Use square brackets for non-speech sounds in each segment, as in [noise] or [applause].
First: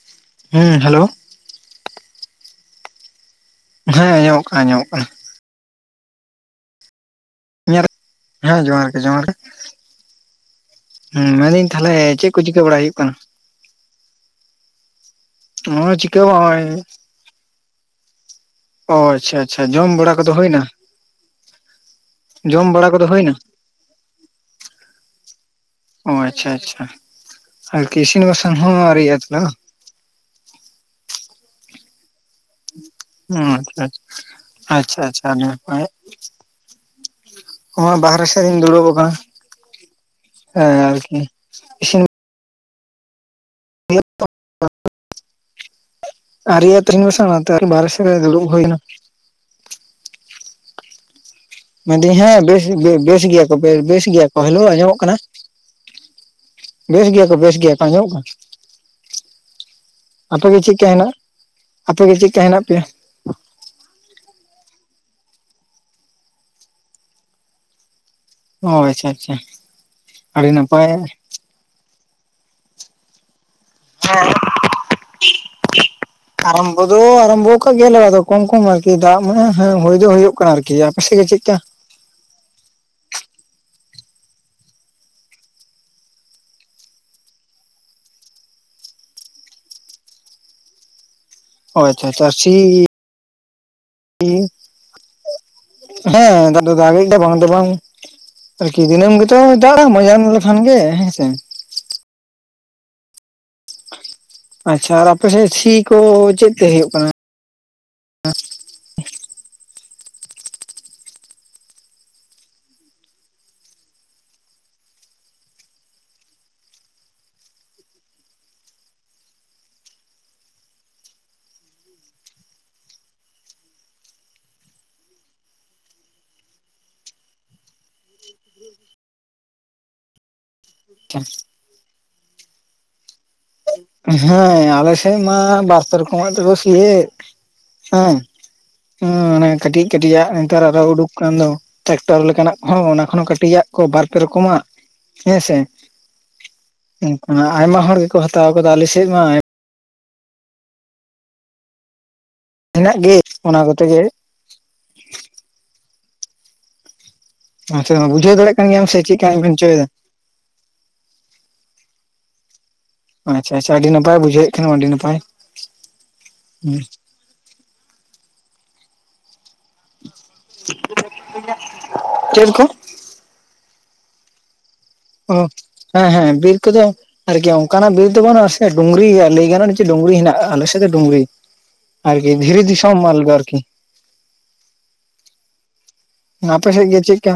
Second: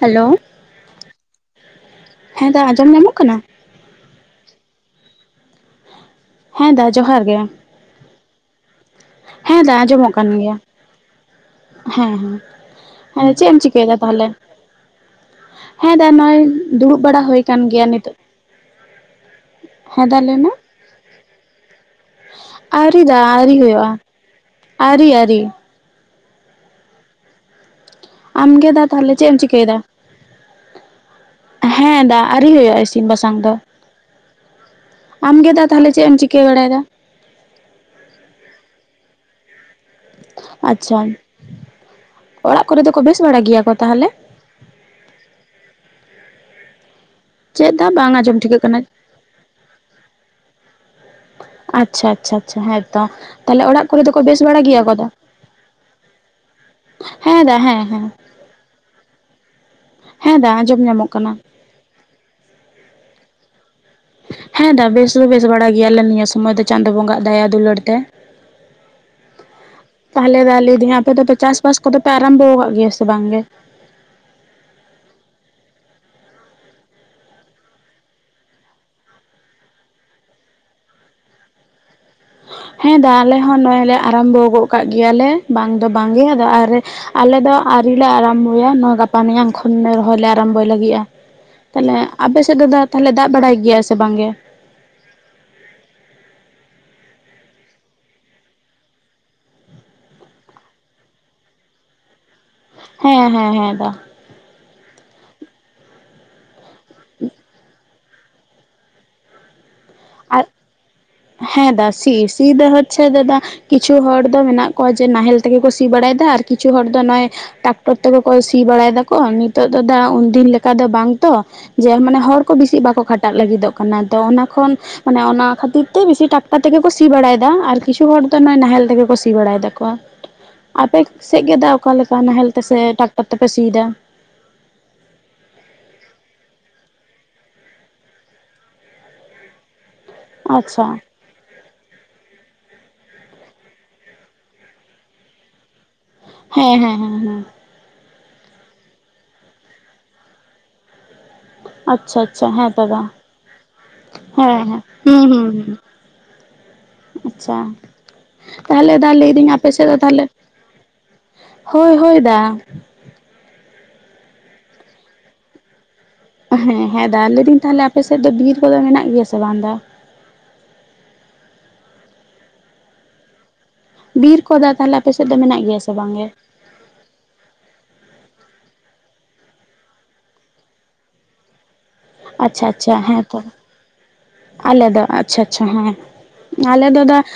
Hello ᱦᱮᱸ hello ᱦᱮᱸ ᱫᱟ ᱟᱸᱡᱚᱢ ᱧᱟᱢᱚᱜ ᱠᱟᱱᱟ, ᱦᱮᱸ ᱟᱸᱡᱚᱢᱚᱜ ᱠᱟᱱᱟ ᱟᱸᱡᱚᱢᱚᱜ ᱠᱟᱱᱟ᱾ ᱦᱮᱸ ᱫᱟ ᱡᱚᱦᱟᱨ ᱜᱮ, ᱦᱮᱸ ᱡᱚᱦᱟᱨ ᱜᱮ ᱡᱚᱦᱟᱨ ᱜᱮ, ᱦᱮᱸ ᱟᱸᱡᱚᱢᱚᱜ ᱠᱟᱱ ᱜᱮᱭᱟ᱾ ᱦᱮᱸ ᱢᱮᱱᱫᱟᱹᱧ ᱛᱟᱦᱚᱞᱮ ᱦᱮᱸ ᱪᱮᱫ ᱦᱮᱸ ᱠᱚ ᱪᱤᱠᱟᱹ ᱵᱟᱲᱟᱭ ᱦᱩᱭᱩᱜ ᱠᱟᱱᱟ᱾ ᱦᱮᱸ ᱪᱮᱫ ᱮᱢ ᱪᱤᱠᱟᱹᱭ ᱫᱟ ᱛᱟᱦᱚᱞᱮ ᱱᱚᱜᱼᱚᱭ ᱦᱮᱸ ᱫᱟ ᱪᱤᱠᱟᱹ ᱱᱚᱜᱚᱭ ᱵᱟᱝ ᱱᱚᱜᱼᱚᱭ ᱫᱩᱲᱩᱵ ᱵᱟᱲᱟ ᱦᱩᱭ ᱠᱟᱱ ᱜᱮᱭᱟ ᱱᱤᱛᱚᱜ, ᱚ ᱟᱪᱪᱷᱟ ᱟᱪᱪᱷᱟ ᱡᱚᱢ ᱦᱮᱸ ᱵᱟᱲᱟ ᱫᱟ ᱠᱚᱫᱚ ᱦᱩᱭᱮᱱᱟ, ᱵᱟᱲᱟ ᱟᱣᱨᱤ ᱠᱚᱫᱚ ᱫᱟ ᱦᱩᱭᱱᱟ ᱟᱣᱨᱤ ᱦᱩᱭᱩᱜᱼᱟ ᱟᱨᱤ ᱟᱨᱤ᱾ ᱚ ᱟᱪᱪᱷᱟ ᱟᱪᱪᱷᱟ ᱟᱨᱠᱤ ᱤᱥᱤᱱ ᱵᱟᱥᱟᱝ ᱟᱢᱜᱮ ᱫᱟ ᱦᱚᱸᱟᱣᱨᱤ ᱛᱟᱦᱚᱞᱮ ᱦᱩᱭᱩᱜᱼᱟ ᱪᱮᱫ ᱮᱢ ᱛᱚ, ᱪᱤᱠᱟᱹᱭᱮᱫᱟ ᱦᱮᱸ ᱫᱟᱜᱽ, ᱟᱹᱣᱨᱤ ᱦᱩᱭᱩᱜᱼᱟ ᱤᱥᱤᱱ ᱵᱟᱥᱟᱝ ᱚ ᱫᱚ ᱟᱪᱪᱷᱟ ᱟᱪᱪᱷᱟ ᱟᱢᱜᱮᱫᱟ ᱛᱟᱦᱚᱞᱮ ᱪᱮᱫ ᱮᱢ ᱪᱤᱠᱟᱹ ᱵᱟᱲᱟᱭᱮᱫᱟ᱾ ᱚᱱᱟ ᱵᱟᱦᱨᱮ ᱥᱮᱫ ᱤᱧ ᱫᱩᱲᱩᱵ ᱟᱠᱟᱱᱟ ᱦᱮᱸ ᱟᱪᱪᱷᱟ ᱟᱨᱠᱤ ᱤᱥᱤᱱ ᱚᱲᱟᱜ ᱠᱚᱨᱮ ᱫᱚ ᱠᱚ ᱵᱮᱥ ᱵᱟᱲᱟ ᱜᱮᱭᱟ ᱠᱚ? [inaudible] [inaudible] ᱛᱟᱦᱚᱞᱮ [unintelligible] ᱛᱟᱨ ᱪᱮᱫ ᱵᱟᱨᱮ ᱫᱟ ᱥᱮᱜ ᱵᱟᱝ ᱨᱮ ᱟᱸᱡᱚᱢ ᱫᱩᱲᱩᱵ ᱴᱷᱤᱠᱟᱹᱜ ᱦᱩᱭ ᱠᱟᱱᱟ᱾ ᱟᱪᱪᱷᱟ ᱢᱮᱱᱫᱟᱹᱧ ᱟᱪᱪᱷᱟ ᱦᱮᱸ ᱟᱪᱪᱷᱟ ᱵᱮᱥ ᱵᱮ ᱛᱚ ᱵᱮᱥ ᱜᱮᱭᱟ ᱠᱚ ᱛᱟᱦᱚᱞᱮ ᱵᱮ ᱚᱲᱟᱜ ᱠᱚᱨᱮ ᱵᱮᱥ ᱫᱚᱠᱚ ᱜᱮᱭᱟ ᱠᱚ ᱵᱟᱲᱟ ᱦᱮᱞᱳ ᱜᱮᱭᱟ ᱠᱚ ᱟᱸᱡᱚᱢᱚᱜ ᱫᱟ ᱠᱟᱱᱟ, ᱵᱮᱥ ᱜᱮᱭᱟ ᱠᱚ ᱦᱮᱸ ᱵᱮᱥ ᱫᱟ ᱜᱮᱭᱟ ᱦᱮᱸ ᱠᱚ ᱦᱮᱸ ᱟᱸᱡᱚᱢᱚᱜ ᱠᱟᱱᱟ᱾ ᱦᱮᱸ ᱫᱟ ᱟᱸᱡᱚᱢ ᱧᱟᱢᱚᱜ ᱠᱟᱱᱟ᱾ ᱟᱯᱮᱜᱮ ᱪᱮᱜ ᱞᱮᱠᱟ ᱦᱮᱱᱟᱜ ᱯᱮᱭᱟ? ᱦᱮᱸ ᱫᱟ ᱵᱮᱥ ᱫᱚ ᱵᱮᱥ ᱵᱟᱲᱟ ᱜᱮᱭᱟᱞᱮ ᱱᱤᱭᱟᱹ ᱥᱚᱢᱚᱭ ᱫᱚ ᱪᱟᱸᱫᱚ ᱵᱚᱸᱜᱟᱜ ᱫᱟᱭᱟ ᱫᱩᱞᱟᱹᱲ ᱛᱮ᱾ ᱚ ᱟᱪᱪᱷᱟ ᱟᱪᱪᱷᱟ ᱯᱟᱷᱞᱮ ᱟᱹᱰᱤ ᱫᱟ ᱱᱟᱯᱟᱭ ᱞᱟᱹᱭᱫᱟᱹᱧ ᱦᱮᱸ ᱟᱯᱮ ᱫᱚᱯᱮ ᱪᱟᱥ, ᱪᱟᱥ ᱵᱟᱥ ᱠᱚᱫᱚ ᱯᱮ ᱟᱨᱟᱢᱵᱷᱚ ᱟᱠᱟᱜ ᱜᱮᱭᱟ ᱥᱮ ᱵᱟᱝᱜᱮ? ᱦᱮᱸ, ᱟᱨᱟᱢᱵᱚ ᱫᱚ ᱟᱨᱟᱢᱵᱚ ᱠᱟᱜ ᱜᱮᱭᱟᱞᱮ ᱟᱫᱚ ᱠᱚᱢ ᱠᱚᱢ ᱟᱨᱠᱤ ᱫᱟᱜᱽ ᱢᱟᱱ ᱦᱮᱸ ᱦᱩᱭ ᱫᱚ ᱦᱩᱭᱩᱜ ᱠᱟᱱᱟ ᱟᱨᱠᱤ ᱟᱯᱮᱥᱮᱫ ᱜᱮ ᱪᱮᱫᱞᱮᱠᱟ? ᱦᱮᱸ ᱫᱟ ᱟᱞᱮ ᱦᱚᱸ ᱱᱚᱜᱼᱚᱭ ᱞᱮ ᱟᱨᱟᱢᱵᱷᱚ ᱜᱚᱜ ᱠᱟᱜ ᱜᱮᱭᱟᱞᱮ ᱵᱟᱝ ᱫᱚ ᱵᱟᱝᱜᱮ ᱟᱫᱚ ᱟᱨᱮ ᱟᱞᱮᱚ ᱫᱚ ᱟᱹᱣᱨᱤᱞᱮ ᱟᱨᱟᱢᱵᱚᱭᱟ ᱱᱚ ᱜᱟᱯᱟ ᱢᱮᱭᱟᱝ ᱠᱷᱚᱱ ᱨᱚᱦᱚᱭ ᱞᱮ ᱟᱨᱟᱢᱵᱚᱭ ᱞᱟᱹᱜᱤᱫᱼᱟ᱾ ᱚ ᱛᱟᱞᱦᱮ ᱟᱪᱪᱷᱟ ᱟᱪᱪᱷᱟ ᱟᱯᱮ ᱥᱮᱫ ᱛᱮᱫᱚ ᱥᱤ ᱛᱟᱞᱦᱮ ᱫᱟᱜᱽ ᱵᱟᱲᱟᱭ ᱜᱮᱭᱟ ᱥᱮ ᱵᱟᱝᱜᱮ? ᱦᱮᱸ ᱫᱟᱜᱽ ᱫᱚ ᱫᱟᱜᱮᱜ ᱜᱮᱭᱟ ᱵᱟᱝ ᱫᱚ ᱵᱟᱝ᱾ ᱟᱨᱠᱤ ᱫᱤᱱᱟᱹᱢ ᱜᱮᱛᱚ ᱫᱟᱜᱟᱜ ᱢᱚᱡ ᱧᱟᱢ ᱮᱢ ᱞᱮᱠᱷᱟᱱ ᱜᱮ ᱦᱮᱸᱥᱮ, ᱦᱮᱸ ᱦᱮᱸ ᱦᱮᱸ ᱫᱟ᱾ ᱟᱪᱪᱷᱟ ᱟᱨ ᱟᱯᱮᱥᱮᱜ ᱥᱤ ᱠᱚ ᱪᱮᱫ ᱛᱮ ᱦᱩᱭᱩᱜ ᱠᱟᱱᱟ? ᱟᱨ ᱦᱮᱸ ᱫᱟ ᱥᱤ ᱥᱤ ᱫᱚ ᱦᱚᱪᱷᱮ ᱫᱟᱫᱟ ᱠᱤᱪᱷᱩ ᱦᱚᱲ ᱫᱚ ᱢᱮᱱᱟᱜ ᱠᱚᱣᱟ ᱡᱮ ᱱᱟᱦᱮᱞ ᱛᱮᱜᱮ ᱠᱚ ᱥᱤ ᱵᱟᱲᱟᱭᱮᱫᱟ ᱟᱨ ᱠᱤᱪᱷᱩ ᱦᱚᱲ ᱫᱚ ᱱᱚᱜᱼᱚᱭ ᱴᱟᱠᱴᱚᱨ ᱛᱮᱜᱮ ᱠᱚ ᱥᱤ ᱵᱟᱲᱟᱭ ᱫᱟᱠᱚ ᱱᱤᱛᱚᱜ ᱫᱚ ᱫᱟ ᱩᱱᱫᱤᱱ ᱞᱮᱠᱟ ᱫᱚ ᱵᱟᱝᱛᱚ᱾ ᱡᱮ ᱢᱟᱱᱮ ᱦᱚᱲ ᱠᱚ ᱵᱮᱥᱤ ᱵᱟᱠᱚ ᱠᱷᱟᱴᱟᱜ ᱞᱟᱹᱜᱤᱫᱚᱜ ᱠᱟᱱᱟ ᱛᱚ ᱚᱱᱟ ᱠᱷᱚᱱ ᱢᱟᱱᱮ ᱚᱱᱟ ᱠᱷᱟᱹᱛᱤᱨ ᱛᱮ ᱵᱤᱥᱤ ᱴᱟᱠᱴᱟᱨ ᱛᱮᱜᱮ ᱠᱚ ᱥᱤ ᱵᱟᱲᱟᱭᱮᱫᱟ ᱟᱨ ᱠᱤᱪᱷᱩ ᱦᱚᱲ ᱫᱚ ᱱᱚᱜᱚᱭ ᱱᱟᱦᱮᱞ ᱛᱮᱜᱮ ᱠᱚ ᱥᱤ ᱵᱟᱲᱟᱭ ᱫᱟᱠᱚ᱾ [inaudible] ᱟᱯᱮᱜ ᱥᱮᱫ ᱜᱮ ᱫᱟᱜ ᱚᱠᱟ ᱞᱮᱠᱟ ᱱᱟᱦᱮᱞ ᱛᱮ ᱥᱮ ᱴᱟᱠᱴᱟᱨ ᱛᱮᱯᱮ ᱥᱤᱭᱮᱫᱟ? ᱦᱮᱸ ᱟᱞᱮ ᱥᱮᱫ ᱢᱟ ᱵᱟᱨ ᱯᱮ ᱨᱚᱠᱚᱢ ᱟᱜ ᱛᱮ ᱠᱩ ᱥᱤᱭᱮᱫ ᱾ ᱦᱮᱸ ᱦᱮᱸ ᱚᱱᱮ ᱠᱟᱹᱴᱤᱡ ᱠᱟᱹᱴᱤᱡᱟᱜ ᱱᱮᱛᱟᱨ ᱟᱨᱚ ᱟᱪᱪᱷᱟ ᱩᱰᱩᱠ ᱫᱚ ᱴᱨᱟᱠᱴᱚᱨ ᱞᱮᱠᱟᱱᱟᱜ ᱦᱚᱸ ᱚᱱᱟ ᱠᱷᱚᱱ ᱦᱚᱸ ᱠᱟᱹᱴᱤᱡᱟᱜ ᱠᱚ ᱵᱟᱨᱯᱮ ᱨᱚᱠᱚᱢᱟᱜ ᱦᱮᱸᱥᱮ᱾ ᱦᱮᱸ ᱦᱮᱸ ᱦᱮᱸ ᱚᱱᱠᱟ ᱦᱮᱸ ᱟᱭᱢᱟ ᱦᱚᱲ ᱜᱮᱠᱚ ᱦᱟᱛᱟᱣ ᱠᱟᱫᱟ ᱟᱞᱮ ᱥᱮᱫ ᱢᱟ ᱟᱭ ᱟᱪᱪᱷᱟ ᱟᱪᱪᱷᱟ ᱦᱮᱸ ᱦᱮᱱᱟᱜ ᱫᱟᱫᱟ ᱜᱮ ᱚᱱᱟ ᱠᱚᱛᱮ ᱜᱮ ᱦᱮᱸ ᱦᱮᱸ ᱦᱩᱸ ᱦᱩᱸ᱾ ᱟᱪᱪᱷᱟ ᱵᱩᱡᱷᱟᱹᱣ ᱫᱟᱲᱮᱭᱟᱜ ᱠᱟᱱ ᱜᱮᱭᱟᱢ ᱛᱟᱦᱚᱞᱮ ᱥᱮ ᱫᱟ ᱪᱮᱫᱠᱟᱧ ᱞᱟᱹᱭᱫᱤᱧ ᱢᱮᱱ ᱦᱚᱪᱚᱭᱮᱫᱟ ᱟᱯᱮᱥᱮᱫ ᱫᱚ ᱛᱟᱦᱚᱞᱮ ᱦᱳᱭ ᱦᱳᱭ ᱫᱟ᱾ ᱟᱪᱪᱷᱟ ᱟᱪᱪᱷᱟ ᱟᱹᱰᱤ ᱱᱟᱯᱟᱭ ᱵᱩᱡᱷᱟᱹᱣᱮᱫ ᱠᱷᱟᱱᱮᱢ ᱟᱹᱰᱤ ᱱᱟᱯᱟᱭ᱾ ᱦᱮᱸ ᱦᱮᱸ ᱫᱟ ᱞᱟᱹᱭᱟᱹᱧ ᱛᱟᱦᱚᱞᱮ ᱟᱯᱮᱥᱮᱫ ᱫᱚ ᱵᱤᱨ ᱠᱚᱫᱚ ᱢᱮᱱᱟᱜ ᱜᱮᱭᱟ ᱥᱮ ᱵᱟᱝ ᱫᱟ? ᱪᱮᱫ ᱠᱚ? ᱵᱤᱨ ᱠᱚ ᱫᱟ ᱛᱟᱦᱚᱞᱮ ᱟᱯᱮ ᱥᱮᱫ ᱫᱚ ᱚ ᱢᱮᱱᱟᱜ ᱜᱮᱭᱟ ᱥᱮ ᱦᱮᱸ ᱵᱟᱝᱜᱮ, ᱦᱮᱸ ᱵᱤᱨ ᱠᱚᱫᱚ ᱟᱨᱠᱤ ᱚᱱᱠᱟᱱᱟᱜ ᱵᱤᱨ ᱫᱚ ᱵᱟᱹᱱᱩᱜᱼᱟ ᱰᱩᱝᱨᱤ ᱞᱟᱹᱭ ᱜᱟᱱᱚᱜᱼᱟ ᱡᱮ ᱰᱩᱝᱨᱤ ᱦᱮᱱᱟᱜᱼᱟ ᱟᱞᱮ ᱥᱮᱫ ᱫᱚ ᱰᱩᱝᱨᱤ ᱾ ᱟᱨᱠᱤ ᱟᱪᱪᱷᱟ ᱫᱷᱤᱨᱤ ᱟᱪᱪᱷᱟ ᱦᱮᱸ ᱟᱞᱮᱫᱚ ᱛᱚ ᱟᱨᱠᱤ ᱾ ᱟᱞᱮ ᱫᱚ ᱟᱪᱪᱷᱟ ᱟᱪᱪᱷᱟ ᱦᱮᱸ ᱟᱯᱮ ᱥᱮᱫ ᱟᱞᱮ ᱜᱮ ᱫᱚ ᱫᱟ ᱪᱮᱫᱠᱟ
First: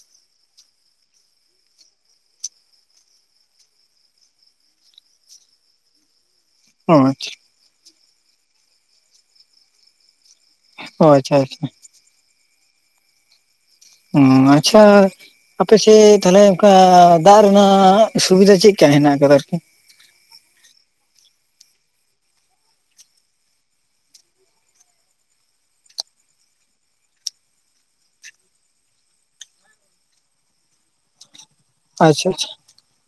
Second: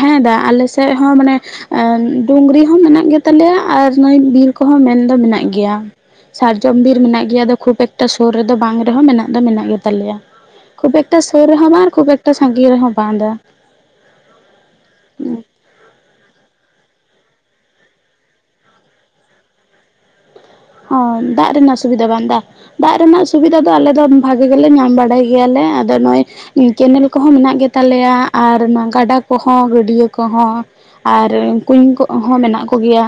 ᱦᱮᱸ ᱫᱟ ᱟᱞᱮ ᱥᱮᱜ ᱦᱚᱸ ᱢᱟᱱᱮ ᱟᱸ ᱰᱩᱝᱨᱤ ᱦᱚᱸ ᱢᱮᱱᱟᱜ ᱜᱮᱛᱟᱞᱮᱭᱟ ᱟᱨ ᱱᱚᱭ ᱵᱤᱨ ᱠᱚᱸᱦᱚᱸ ᱢᱮᱱᱫᱚ ᱢᱮᱱᱟᱜ ᱜᱮᱭᱟ ᱾ ᱥᱟᱨᱡᱚᱢ ᱵᱤᱨ ᱚ ᱢᱮᱱᱟᱜ ᱚ ᱜᱮᱭᱟ ᱠᱷᱩᱵ ᱮᱠᱴᱟ ᱥᱩᱨ ᱨᱮᱫᱚ ᱵᱟᱝ ᱨᱮᱦᱚᱸ ᱢᱮᱱᱟᱜ ᱫᱚ ᱢᱮᱱᱟᱜ ᱜᱮᱛᱟᱞᱮᱭᱟ ᱾ ᱠᱷᱩᱵ ᱮᱠᱴᱟ ᱟᱪᱪᱷᱟ ᱥᱩᱨ ᱟᱪᱪᱷᱟ ᱨᱮᱦᱚᱸ ᱵᱟᱝ ᱠᱷᱩᱵ ᱮᱠᱴᱟ ᱥᱟᱸᱜᱤᱧ ᱨᱮᱦᱚᱸ ᱵᱟᱝ ᱫᱟ ᱾ ᱚᱸ ᱟᱪᱪᱷᱟ ᱟᱯᱮ ᱥᱮᱜ ᱛᱟᱦᱚᱞᱮ ᱚᱱᱠᱟ ᱫᱟᱜ ᱨᱮᱱᱟᱜ ᱥᱩᱵᱤᱫᱷᱟ ᱪᱮᱜ ᱠᱟ ᱦᱮᱱᱟᱜ ᱟᱠᱟᱫᱟ ᱟᱨᱠᱤ ᱦᱚᱭ ᱫᱟᱜ ᱨᱮᱱᱟᱜ ᱥᱩᱵᱤᱫᱷᱟ ᱵᱟᱝ ᱫᱟ, ᱫᱟᱜ ᱨᱮᱱᱟᱜ ᱥᱩᱵᱤᱫᱷᱟ ᱫᱚ ᱟᱞᱮ ᱫᱚ ᱵᱷᱟᱜᱮ ᱜᱮᱞᱮ ᱧᱟᱢ ᱵᱟᱲᱟᱭ ᱜᱮᱭᱟᱞᱮ ᱟᱫᱚ ᱱᱚᱜ ᱠᱮᱱᱮᱞ ᱠᱚᱦᱚᱸ ᱢᱮᱱᱟᱜ ᱜᱮᱛᱟᱞᱮᱭᱟ ᱟᱨ ᱚᱱᱮ ᱜᱟᱰᱟ ᱠᱚᱦᱚᱸ ᱜᱟᱹᱰᱤᱭᱟᱹ ᱠᱚᱸᱦᱚᱸ ᱾ ᱟᱨ ᱠᱩᱧ ᱟᱪᱪᱷᱟ ᱠᱚᱦᱚᱸ ᱟᱪᱪᱷᱟ ᱢᱮᱱᱟᱜ ᱠᱚᱜᱮᱭᱟ᱾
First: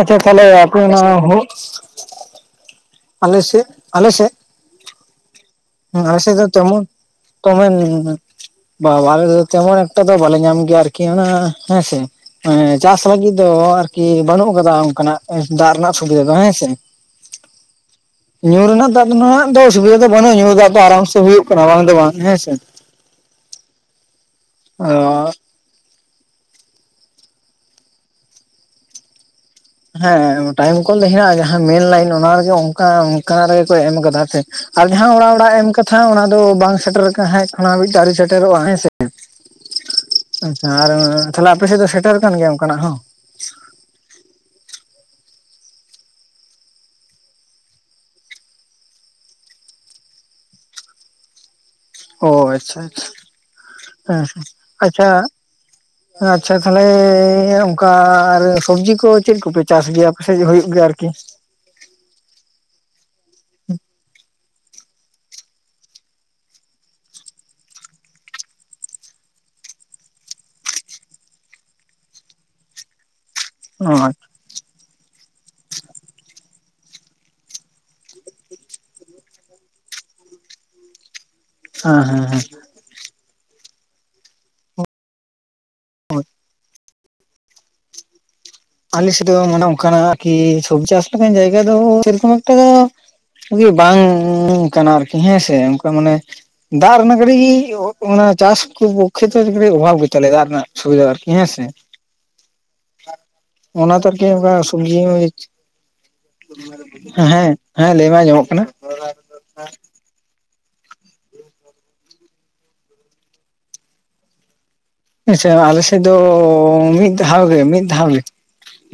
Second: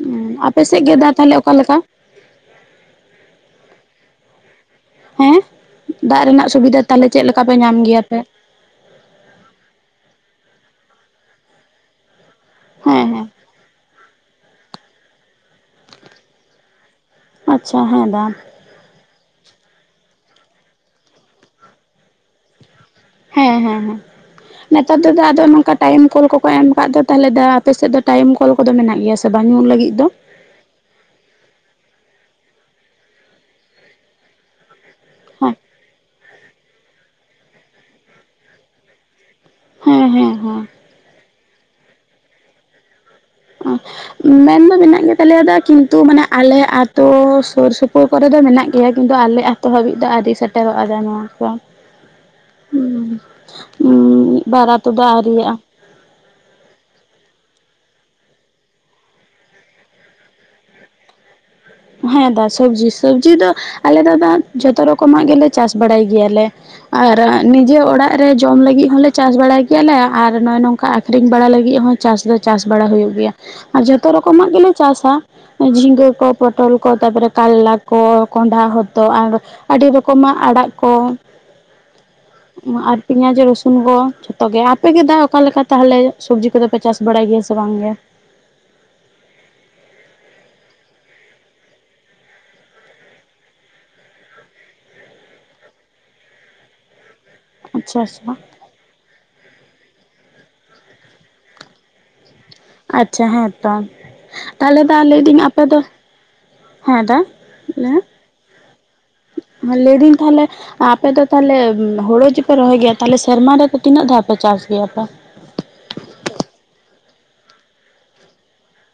ᱟᱪᱪᱷᱟ ᱛᱟᱦᱚᱞᱮ ᱟᱯᱮ ᱥᱮᱫ ᱜᱮ ᱚᱱᱟ ᱫᱟᱜ ᱵ ᱛᱟᱦᱚᱞᱮ ᱚᱠᱟᱞᱮᱠᱟ ᱟᱞᱮ ᱥᱮᱫ ᱟᱞᱮ ᱥᱮᱫ, ᱦᱮᱸ ᱟᱞᱮ ᱫᱟᱜ ᱥᱮᱫ ᱫᱚ ᱨᱮᱱᱟᱜ ᱛᱮᱢᱚᱱ ᱥᱩᱵᱤᱫᱷᱟ ᱛᱟᱦᱚᱞᱮ ᱪᱮᱫ ᱞᱮᱠᱟ ᱯᱮ ᱧᱟᱢ ᱜᱮᱭᱟ ᱯᱮ? ᱵᱟ ᱟᱞᱮ ᱫᱚ ᱛᱮᱢᱚᱱ ᱮᱠᱴᱟ ᱫᱚ ᱵᱟᱞᱮ ᱧᱟᱢ ᱜᱮᱭᱟ ᱟᱨᱠᱤ ᱚᱱᱟ ᱦᱮᱸᱥᱮ ᱪᱟᱥ ᱦᱮᱸ ᱦᱮᱸ ᱞᱟᱹᱜᱤᱫ, ᱫᱚ ᱟᱨᱠᱤ ᱵᱟᱹᱱᱩᱜ ᱠᱟᱫᱟ ᱚᱱᱠᱟᱱᱟᱜ ᱫᱟᱜ ᱨᱮᱱᱟᱜ ᱥᱩᱵᱤᱫᱷᱟ ᱫᱚ ᱦᱮᱸ ᱥᱮ᱾ ᱟᱪᱪᱷᱟ ᱦᱮᱸ ᱫᱟ, ᱧᱩ ᱨᱮᱱᱟᱜ ᱫᱟᱜ ᱨᱮᱱᱟᱜ ᱫᱚ ᱚᱥᱩᱵᱤᱫᱷᱟ ᱫᱚ ᱵᱟᱹᱱᱩᱜᱼᱟ ᱧᱩ ᱫᱟᱜ ᱫᱚ ᱟᱨᱟᱢ ᱥᱮ ᱦᱩᱭᱩᱜ ᱠᱟᱱᱟ ᱵᱟᱝ ᱫᱚ ᱵᱟᱝ ᱦᱮᱸᱥᱮ᱾ ᱦᱮᱸ ᱦᱮᱸ ᱦᱮᱸ ᱱᱮᱛᱟᱨ ᱫᱚ ᱫᱟ ᱟᱫᱚ ᱱᱚᱝᱠᱟ ᱴᱟᱭᱤᱢ ᱠᱚᱞ ᱠᱚ ᱠᱚ ᱮᱢ ᱠᱟᱫ ᱫᱚ ᱛᱟᱦᱚᱞᱮ ᱫᱟ ᱟᱯᱮᱥᱮᱫ ᱫᱚ ᱴᱟᱭᱤᱢ ᱠᱚᱞ ᱠᱚᱫᱚ ᱢᱮᱱᱟᱜ ᱜᱮᱭᱟᱥᱮ ᱦᱮᱸᱻ ᱾ ᱴᱟᱭᱤᱢ ᱠᱚᱞ ᱫᱚ ᱦᱮᱱᱟᱜᱼᱟ ᱡᱟᱦᱟᱸ ᱢᱮᱱ ᱞᱟᱭᱤᱱ ᱚᱱᱟ ᱨᱮᱜᱮ ᱚᱱᱠᱟ ᱚᱱᱠᱟ ᱨᱮᱜᱮ ᱠᱚ ᱮᱢ ᱠᱟᱫᱟ ᱦᱮᱸᱥᱮ ᱟᱨ ᱡᱟᱦᱟᱸ ᱚᱲᱟᱜ ᱚᱲᱟᱜ ᱦᱮᱸ ᱮᱢ ᱠᱟᱛᱷᱟ ᱚᱱᱟ ᱫᱚ ᱵᱟᱝ ᱥᱮᱴᱮᱨ ᱠᱟᱡ ᱦᱟᱸᱜ ᱚᱱᱟ ᱱᱤᱛᱦᱚᱸ ᱟᱣᱨᱤ ᱥᱮᱴᱮᱨᱚᱜᱼᱟ ᱦᱮᱸᱥᱮ᱾ ᱦᱮᱸ ᱦᱮᱸ ᱦᱮᱸ ᱟᱪᱪᱷᱟ ᱟᱨ ᱛᱟᱦᱚᱞᱮ ᱟᱯᱮ ᱥᱮᱫ ᱫᱚ ᱥᱮᱴᱮᱨ ᱠᱟᱱ ᱜᱮᱭᱟ ᱚᱱᱠᱟᱱᱟᱜ ᱦᱚᱸ? ᱚᱸ ᱾ ᱢᱮᱱ ᱫᱚ ᱢᱮᱱᱟᱜ ᱜᱮᱛᱟᱞᱮᱭᱟ ᱫᱚ ᱠᱤᱱᱛᱩ ᱢᱟᱱᱮ ᱟᱞᱮ ᱟᱛᱳ ᱥᱩᱨ ᱥᱩᱯᱩᱨ ᱠᱚᱨᱮ ᱫᱚ ᱢᱮᱱᱟᱜ ᱜᱮᱭᱟ ᱠᱤᱱᱛᱩ ᱟᱞᱮ ᱟᱛ ᱟᱛᱳ ᱦᱟᱹᱵᱤᱡ ᱫᱚ ᱟᱹᱣᱨᱤ ᱥᱮᱴᱮᱨᱚᱜᱼᱟ ᱫᱟ ᱱᱚᱣᱟ ᱠᱚ ᱾ ᱚ ᱟᱪᱪᱷᱟ ᱪᱷᱟ ᱦᱮᱸ ᱢᱤᱫ ᱵᱟᱨ ᱟᱛᱳ ᱫᱚ ᱟᱪᱪᱷᱟ ᱟᱹᱣᱨᱤᱭᱟᱜᱼᱟ ᱾ ᱟᱪᱪᱷᱟ ᱛᱟᱦᱚᱞᱮ ᱚᱝᱠᱟ, ᱟᱨ ᱥᱚᱵᱽᱡᱤ ᱠᱚ ᱪᱮᱫ ᱠᱚᱯᱮ ᱪᱟᱥ ᱜᱮᱭᱟ, ᱟᱯᱮᱥᱮᱫ ᱦᱳᱭᱳᱜ ᱜᱮᱭᱟ ᱟᱨᱠᱤ? ᱦᱮᱸ ᱫᱟ ᱥᱚᱵᱡᱤ ᱥᱚᱵᱡᱤ ᱫᱚ ᱟᱞᱮ ᱫᱚ, ᱫᱟ ᱡᱷᱚᱛᱚ ᱨᱚᱠᱚᱢᱟᱜ ᱜᱮᱞᱮ ᱪᱟᱥ ᱵᱟᱲᱟᱭ ᱜᱮᱭᱟᱞᱮ ᱾ ᱟᱨ ᱱᱤᱡᱮ ᱚᱲᱟᱜ ᱨᱮ ᱡᱚᱢ ᱞᱟᱹᱜᱤᱜ ᱦᱚᱸᱞᱮ, ᱪᱟᱥ ᱵᱟᱲᱟᱭ ᱜᱮᱭᱟᱞᱮ ᱟᱨ ᱱᱚᱚᱸᱭ ᱱᱚᱝᱠᱟ ᱟᱠᱷᱨᱤᱧ ᱵᱟᱲᱟ ᱞᱟᱹᱜᱤᱫ ᱦᱚᱸ, ᱪᱟᱥ ᱫᱚ ᱪᱟᱥ ᱵᱟᱲᱟ ᱦᱳᱭᱳᱜ ᱜᱮᱭᱟ ᱾ ᱟᱨ ᱚ ᱡᱚᱛᱚ ᱦᱮᱸ ᱨᱚᱠᱚᱢᱟᱜ ᱜᱮᱞᱮ ᱪᱟᱥᱟ, ᱡᱷᱤᱸᱜᱟᱹ ᱠᱚ ᱯᱚᱴᱚᱞ ᱠᱚ, ᱛᱟᱯᱚᱨᱮ ᱠᱟᱨᱞᱟ ᱠᱚ, ᱠᱚᱸᱦᱰᱷᱟ ᱦᱚᱛᱚ, ᱟᱨ ᱟᱹᱰᱤ ᱨᱚᱠᱚᱢᱟᱜ ᱟᱲᱟᱜ ᱠᱚ᱾ ᱦᱮᱸ, ᱦᱮᱸ, ᱦᱮᱸ᱾ ᱟᱨ ᱯᱮᱸᱭᱟᱡᱽ ᱨᱟᱹᱚᱥᱩᱱ ᱠᱚ, ᱡᱷᱚᱛᱚ ᱜᱮ ᱟᱯᱮᱜ ᱜᱮ ᱫᱟ ᱚᱠᱟᱞᱮᱠᱟ ᱛᱟᱦᱚᱞᱮ ᱥᱚᱵᱽᱡᱤ ᱠᱚᱫᱚᱯᱮ ᱪᱟᱥᱟ? ᱵᱟᱲᱟᱭ ᱜᱮᱭᱟ ᱥᱮ ᱵᱟᱝ ᱜᱮ? ᱟᱞᱮᱥᱮᱫ ᱫᱚ ᱢᱟᱱᱮ ᱚᱱᱠᱟᱱᱟᱜ ᱟᱨᱠᱤ, ᱥᱚᱵᱽᱡᱤ ᱪᱟᱥ ᱞᱮᱠᱟᱱ ᱡᱟᱭᱜᱟ ᱫᱚ, ᱥᱮᱨᱚᱠᱚᱢ ᱮᱠᱴᱟ ᱫᱚ ᱤᱭᱟ. ᱵᱟᱝ ᱠᱟᱱᱟ, ᱟᱨᱠᱤ ᱦᱮᱸᱥᱮ ᱚᱱᱠᱟ ᱢᱟᱱᱮ ᱫᱟᱜ ᱨᱮᱱᱟᱜ ᱠᱟᱴᱤᱡ ᱜᱮ, ᱟᱪᱪᱷᱟ ᱚᱱᱟ ᱟᱪᱪᱷᱟ ᱪᱟᱥ ᱠᱚ ᱠᱚ ᱠᱷᱮᱛᱨᱮ ᱠᱟᱴᱤᱡ ᱚᱵᱷᱟᱵ ᱜᱮ ᱛᱟᱞᱮᱭᱟ, ᱫᱟᱜ ᱨᱮᱱᱟᱜ ᱥᱩᱵᱤᱫᱷᱟ ᱟᱨᱠᱤ ᱦᱮᱸ ᱥᱮ, ᱟᱪᱪᱷᱟ ᱦᱮᱸᱛᱚ, ᱚᱱᱟ ᱛᱮ ᱟᱨᱠᱤ ᱚᱱᱠᱟ ᱛᱟᱦᱚᱞᱮ ᱫᱟ ᱥᱚᱵᱽᱡᱤ ᱞᱟᱹᱭᱫᱟᱹᱧ ᱟᱯᱮ ᱫᱚ ᱦᱮᱸ, ᱦᱮᱸ, ᱞᱟᱹᱭᱢᱮ ᱟᱸᱡᱚᱢᱚᱜ ᱠᱟᱱᱟ? ᱞᱟᱹᱭ ᱫᱟᱹᱧ ᱛᱟᱦᱞᱮ ᱟᱯᱮ ᱫᱚ ᱛᱟᱦᱞᱮ ᱦᱳᱲᱳ ᱜᱮᱯᱮ ᱨᱚᱦᱚᱭ ᱜᱮᱭᱟ, ᱛᱟᱦᱚᱞᱮ ᱥᱮᱨᱢᱟ ᱨᱮᱫᱚ ᱛᱤᱱᱟᱹᱜ ᱫᱷᱟᱣ ᱯᱮ ᱪᱟᱥ ᱜᱮᱭᱟᱯᱮ? ᱟᱪᱪᱷᱟ ᱟᱞᱮᱥᱮᱫ ᱫᱚ, ᱢᱤᱫ ᱫᱷᱟᱣ ᱜᱮ, ᱢᱤᱫ ᱫᱷᱟᱣ ᱜᱮ᱾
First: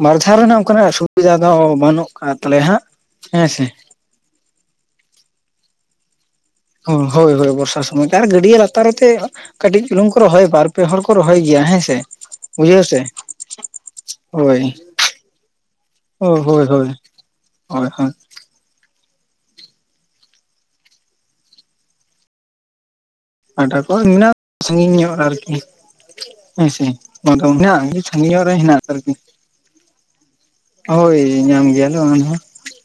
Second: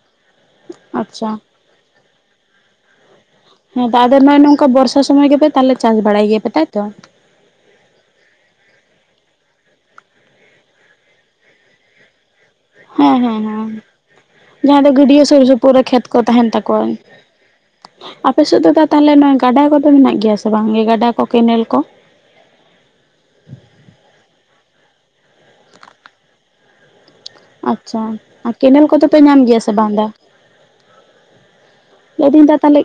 ᱵᱟᱨᱫᱷᱟᱣ ᱨᱮᱱᱟᱜ ᱚᱱᱠᱟᱱᱟᱜ ᱥᱩᱵᱤᱫᱷᱟ ᱟᱪᱪᱷᱟ ᱫᱚ, ᱵᱟᱹᱱᱩᱜ ᱠᱟᱜ ᱛᱟᱞᱮᱭᱟ ᱦᱟᱸᱜ, ᱦᱮᱸ ᱥᱮ᱾ ᱟᱫᱚ ᱱᱚᱜᱼᱚᱭ ᱱᱚᱝᱠᱟ ᱵᱚᱨᱥᱟ, ᱥᱚᱢᱚᱭ ᱜᱮᱯᱮ ᱛᱟᱦᱚᱞᱮ ᱪᱟᱥ ᱵᱟᱲᱟᱭ ᱜᱮᱭᱟᱯᱮ, ᱛᱟᱭ ᱦᱳᱭ, ᱦᱳᱭ ᱵᱚᱨᱥᱟ ᱥᱚᱢᱚᱭ ᱜᱮ, ᱟᱨ ᱜᱟᱹᱰᱭᱟᱹ ᱞᱟᱛᱟᱨ ᱛᱮ ᱠᱟᱹᱴᱤᱡ ᱪᱩᱞᱩᱝ ᱠᱚ ᱨᱚᱦᱚᱭ, ᱵᱟᱨ ᱯᱮ ᱦᱚᱲ ᱠᱚ ᱨᱚᱦᱚᱭ ᱜᱮᱭᱟ, ᱦᱮᱸ ᱥᱮ᱾ ᱵᱩᱡᱷᱟᱹᱣ ᱥᱮ ᱦᱮᱸ, ᱦᱮᱸ, ᱦᱮᱸ, ᱦᱳᱭ ᱡᱟᱦᱟᱸ ᱫᱚ ᱜᱟᱹᱰᱭᱟᱹ ᱥᱩᱨ ᱥᱩᱯᱩᱨ ᱨᱮ, ᱠᱷᱮᱛ ᱠᱚ ᱦᱳᱭ ᱛᱟᱦᱮᱱ ᱦᱳᱭ ᱛᱟᱠᱚᱣᱟ, ᱦᱳᱭ ᱦᱳᱭ, ᱦᱳᱭ᱾ ᱟᱯᱮᱥᱮᱫ ᱫᱚ ᱫᱟ ᱛᱟᱦᱚᱞᱮ ᱱᱚᱣᱟ, ᱜᱟᱰᱟ ᱠᱚᱫᱚ ᱢᱮᱱᱟᱜ ᱜᱮᱭᱟ ᱥᱮ ᱵᱟᱝ, ᱜᱟᱰᱟ ᱠᱚ ᱠᱮᱱᱮᱞ ᱠᱚ? ᱜᱟᱰᱟ ᱠᱚ ᱢᱮᱱᱟᱜᱼᱟ, ᱥᱟᱺᱜᱤᱧ ᱧᱚᱜ ᱟᱨᱠᱤ ᱦᱮᱸ ᱥᱮᱮ, ᱵᱟᱝᱠᱷᱟᱱ ᱞᱮᱭᱟ, ᱟᱰᱤ ᱟᱪᱪᱷᱟ ᱥᱟᱸᱜᱤᱧ ᱧᱚᱜ ᱨᱮ ᱟᱨ ᱦᱮᱱᱟᱜ ᱠᱮᱱᱮᱞ ᱠᱚᱫᱚ ᱟᱨᱠᱤ᱾ ᱯᱮ ᱧᱟᱢ ᱜᱮᱭᱟ ᱥᱮ ᱵᱟᱝ ᱫᱟ ᱦᱳᱭ, ᱧᱟᱢ ᱜᱮᱭᱟᱞᱮ ᱚᱱᱟᱦᱚ᱾ ᱞᱟᱹᱭᱫᱟᱹᱧ ᱫᱟ ᱛᱟᱦᱚᱞᱮ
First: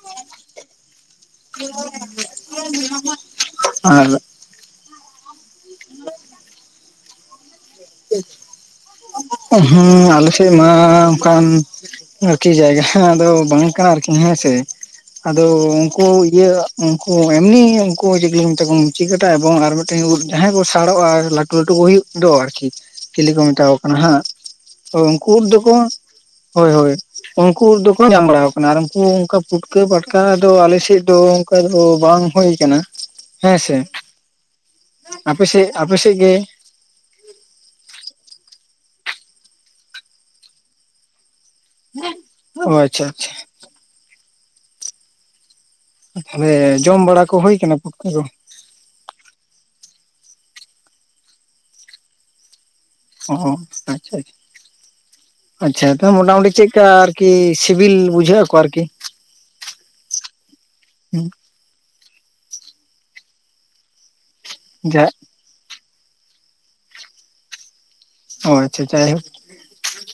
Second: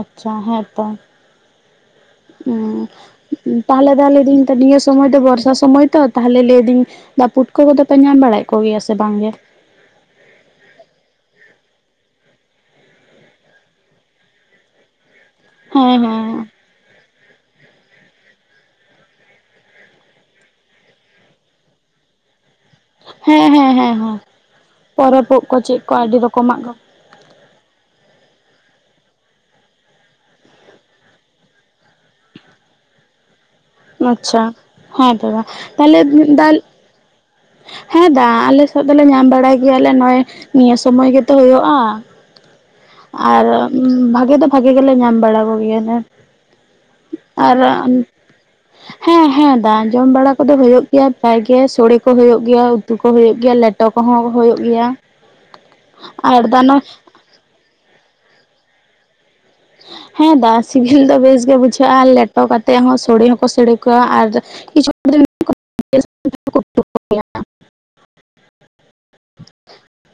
ᱟᱪᱪᱷᱟ ᱦᱮᱸ ᱛᱚ, [unintelligible] [unintelligible] ᱟᱨ ᱛᱚ ᱱᱤᱭᱟᱹ ᱥᱚᱢᱚᱭ ᱫᱚ ᱵᱚᱨᱥᱟ ᱥᱚᱢᱚᱭ ᱛᱚ, ᱛᱟᱦᱚᱞᱮ ᱞᱟᱹᱭᱫᱟᱹᱧ ᱫᱟ ᱯᱩᱴ ᱠᱚ ᱠᱚᱫᱚ ᱯᱮ, ᱧᱟᱢ ᱵᱟᱲᱟᱭᱮᱫ ᱠᱚᱜᱮᱭᱟ ᱥᱮ ᱵᱟᱝ ᱜᱮ? ᱦᱩᱸ ᱟᱞᱮᱥᱮᱫ ᱢᱟ ᱚᱱᱠᱟᱱ, ᱟᱨᱠᱤ ᱡᱟᱭᱜᱟ ᱟᱫᱚ ᱵᱟᱝ ᱠᱟᱱᱟ, ᱟᱨᱠᱤ ᱦᱮᱸᱥᱮ, ᱟᱫᱚ ᱦᱮᱸ ᱩᱱᱠᱩ ᱦᱮᱸ ᱤᱭᱟᱹ, ᱩᱱᱠᱩ ᱮᱢᱱᱤ ᱩᱱᱠᱩ ᱪᱤᱠᱚ ᱞᱟᱹᱭ ᱮᱱᱮᱛᱮ, ᱠᱚ ᱢᱤᱪᱤᱠ ᱠᱟᱴᱟ ᱮᱵᱚᱝ ᱟᱨ, ᱢᱤᱫᱴᱮᱱ ᱡᱟᱦᱟᱸᱭ ᱠᱚ ᱥᱟᱲᱚᱜᱼᱟ ᱞᱟᱴᱩ ᱞᱟᱟᱹᱴᱩ ᱠᱚ ᱦᱩᱭᱩᱜᱼᱟ᱾ ᱫᱚ ᱟᱨᱠᱤ ᱪᱤᱞᱤ ᱠᱚ ᱦᱮᱸ ᱢᱮᱛᱟ ᱠᱚ ᱦᱮᱸ ᱠᱟᱱᱟ, ᱦᱮᱸ ᱦᱮᱸ ᱦᱟᱸᱜ ᱯᱚᱨᱚᱵᱽ ᱩᱱᱠᱩ ᱠᱚ ᱫᱚᱠᱚ ᱪᱮᱫ ᱠᱚ ᱟᱹᱰᱤ ᱨᱚᱠᱚᱢᱟᱜ ᱦᱳᱭ ᱠᱚ ᱦᱳᱭ, ᱦᱳᱭ᱾ ᱩᱱᱠᱩ ᱫᱚᱠᱚ ᱧᱟᱢ ᱵᱟᱲᱟᱣ ᱠᱟᱱᱟ, ᱟᱨ ᱩᱱᱠᱩ ᱚᱱᱠᱟ ᱯᱷᱩᱴᱠᱟᱹ ᱯᱟᱴᱠᱟ ᱫᱚ, ᱟᱞᱮᱥᱮᱫ ᱫᱚ ᱚᱸᱠᱟ ᱫᱚ ᱵᱟᱝ ᱦᱳᱭ ᱟᱠᱟᱱᱟ ᱦᱮᱸ ᱥᱮ, ᱾ ᱟᱪᱪᱷᱟ ᱦᱮᱸᱛᱚ ᱫᱟ, ᱛᱟᱦᱚᱞᱮ ᱥᱮᱫ ᱜᱮ ᱫᱟ ᱦᱮᱸ ᱫᱟ ᱟᱞᱮ ᱥᱮᱫ ᱫᱚᱞᱮ ᱧᱟᱢ ᱵᱟᱲᱟᱭ ᱜᱮᱭᱟᱞᱮ, ᱱᱚᱜᱼᱚᱭ ᱱᱤᱭᱟᱹ ᱥᱚᱢᱚᱭ ᱜᱮᱛᱚ ᱦᱳᱭᱳᱜᱼᱟ᱾ ᱳ ᱟᱪ ᱟᱨ ᱵᱷᱟᱜᱮ ᱫᱚ ᱵᱷᱟᱜᱮ ᱜᱮᱞᱮ, ᱧᱟᱢ ᱵᱟᱲᱟ ᱠᱚᱜᱮᱼᱭᱟ ᱞᱮ᱾ ᱛᱟᱦᱚᱞᱮ ᱡᱚᱢ ᱵᱟᱲᱟ ᱠᱚ, ᱦᱳᱭ ᱠᱟᱱᱟ ᱯᱷᱩᱴᱠᱟᱹ ᱠᱚ? ᱦᱮᱸ, ᱦᱮᱸ, ᱫᱟ ᱡᱚᱢ ᱵᱟᱲᱟ ᱠᱚᱫᱚ ᱦᱳᱭᱳᱜ ᱜᱮᱭᱟ, ᱯᱮᱨᱟᱭ ᱜᱮ ᱥᱳᱲᱮ ᱠᱚ ᱦᱳᱭᱳᱜ ᱜᱮᱭᱟ᱾ ᱛᱩ ᱠᱚ ᱦᱩᱭᱩᱜ ᱜᱮᱹᱭᱟ, ᱚ ᱞᱮᱴᱚ ᱟᱪᱪᱷᱟ ᱠᱚᱦᱚᱸ ᱦᱩᱭᱩᱜ ᱜᱮᱹᱭᱟ ᱟᱨ ᱫᱟᱱᱚ ᱠᱤ ᱥᱤᱵᱤᱞ ᱵᱩᱡᱷᱟᱹ ᱟᱠᱚ ᱟᱨᱠᱤ? ᱦᱮᱸ ᱫᱟ, ᱥᱤᱵᱷᱤᱞ ᱫᱚ ᱵᱮᱥ ᱜᱮ ᱵᱩᱡᱷᱟᱹᱜᱼᱟ᱾ ᱞᱮᱴᱚ ᱠᱟᱛᱮᱫ ᱦᱚᱸ, ᱥᱚᱲᱮᱹ ᱦᱚᱸᱠᱚ ᱥᱮᱹᱲᱮᱹ ᱠᱚᱣᱟ ᱟᱨ ᱠᱤᱪᱷᱩ ᱡᱟᱜ ᱚᱭ ᱪᱷᱟ, ᱡᱟᱭᱦᱳᱠ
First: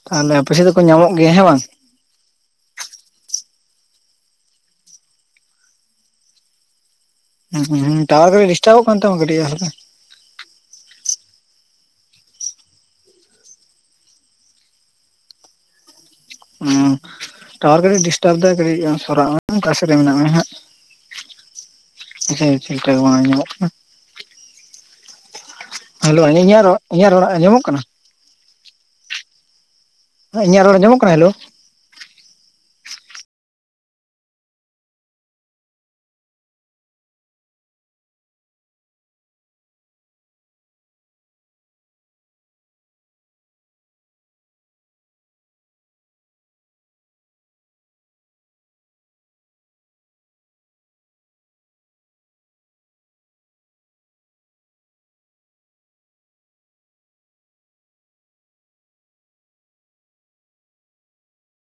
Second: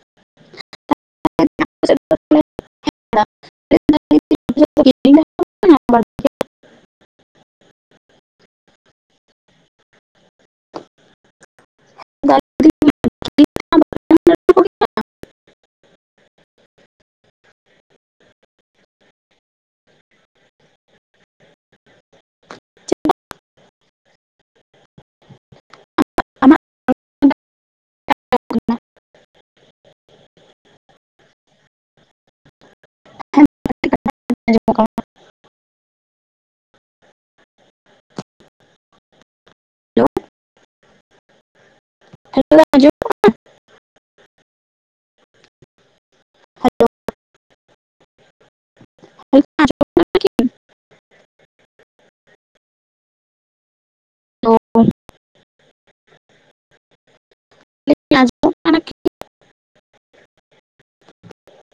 ᱛᱟᱼᱞᱮ ᱚ ᱯᱮᱭᱥᱟ ᱫᱚᱠᱚ ᱧᱟᱢᱚᱜ ᱜᱮᱹᱭᱟ ᱦᱮᱸ ᱵᱟᱝ! [inaudible] [inaudible] ᱩᱸ, ᱦᱩᱸ-ᱦᱩᱸ, ᱴᱟᱣᱟᱨ ᱠᱟᱣᱤᱡ ᱰᱤᱥᱴᱟᱵᱚᱜ ᱠᱟᱱ ᱛᱟᱢᱟ ᱠᱟᱹᱴᱤᱡ ᱦᱟᱞᱠᱟ! ᱩᱸ, ᱴᱟᱣᱟᱨ ᱠᱟᱹᱲᱤᱡ ᱰᱤᱥᱴᱟᱵ ᱫᱟ, ᱠᱟᱹᱲᱤᱡ ᱳᱝ ᱥᱚᱨᱟᱜ ᱢᱮ, ᱚᱝᱠᱟᱥᱮᱜ ᱨᱮ ᱢᱮᱱᱟᱜ ᱢᱮᱭᱟ ᱦᱟᱸᱜ! ᱦᱮᱸ, ᱴᱷᱤᱠ ᱴᱷᱟᱠ ᱵᱟᱝ ᱟᱸᱡᱚᱢᱚᱜ ᱠᱟᱱᱟ, ᱦᱮᱞᱳ, ᱟᱹᱧᱟᱹ ᱤᱧᱟᱹᱜ ᱨᱚᱲ, ᱤᱧᱟᱹᱜ ᱨᱚᱲ ᱟᱸᱡᱚᱢᱚᱜ ᱠᱟᱱᱟ? [inaudible] ᱟᱸ ᱤᱧᱟᱹᱜ ᱨᱚᱲ ᱟᱸᱡᱚᱢᱚᱜ ᱠᱟᱱᱟ, ᱦᱮᱞᱳ? [inaudible] [inaudible] [inaudible] [inaudible]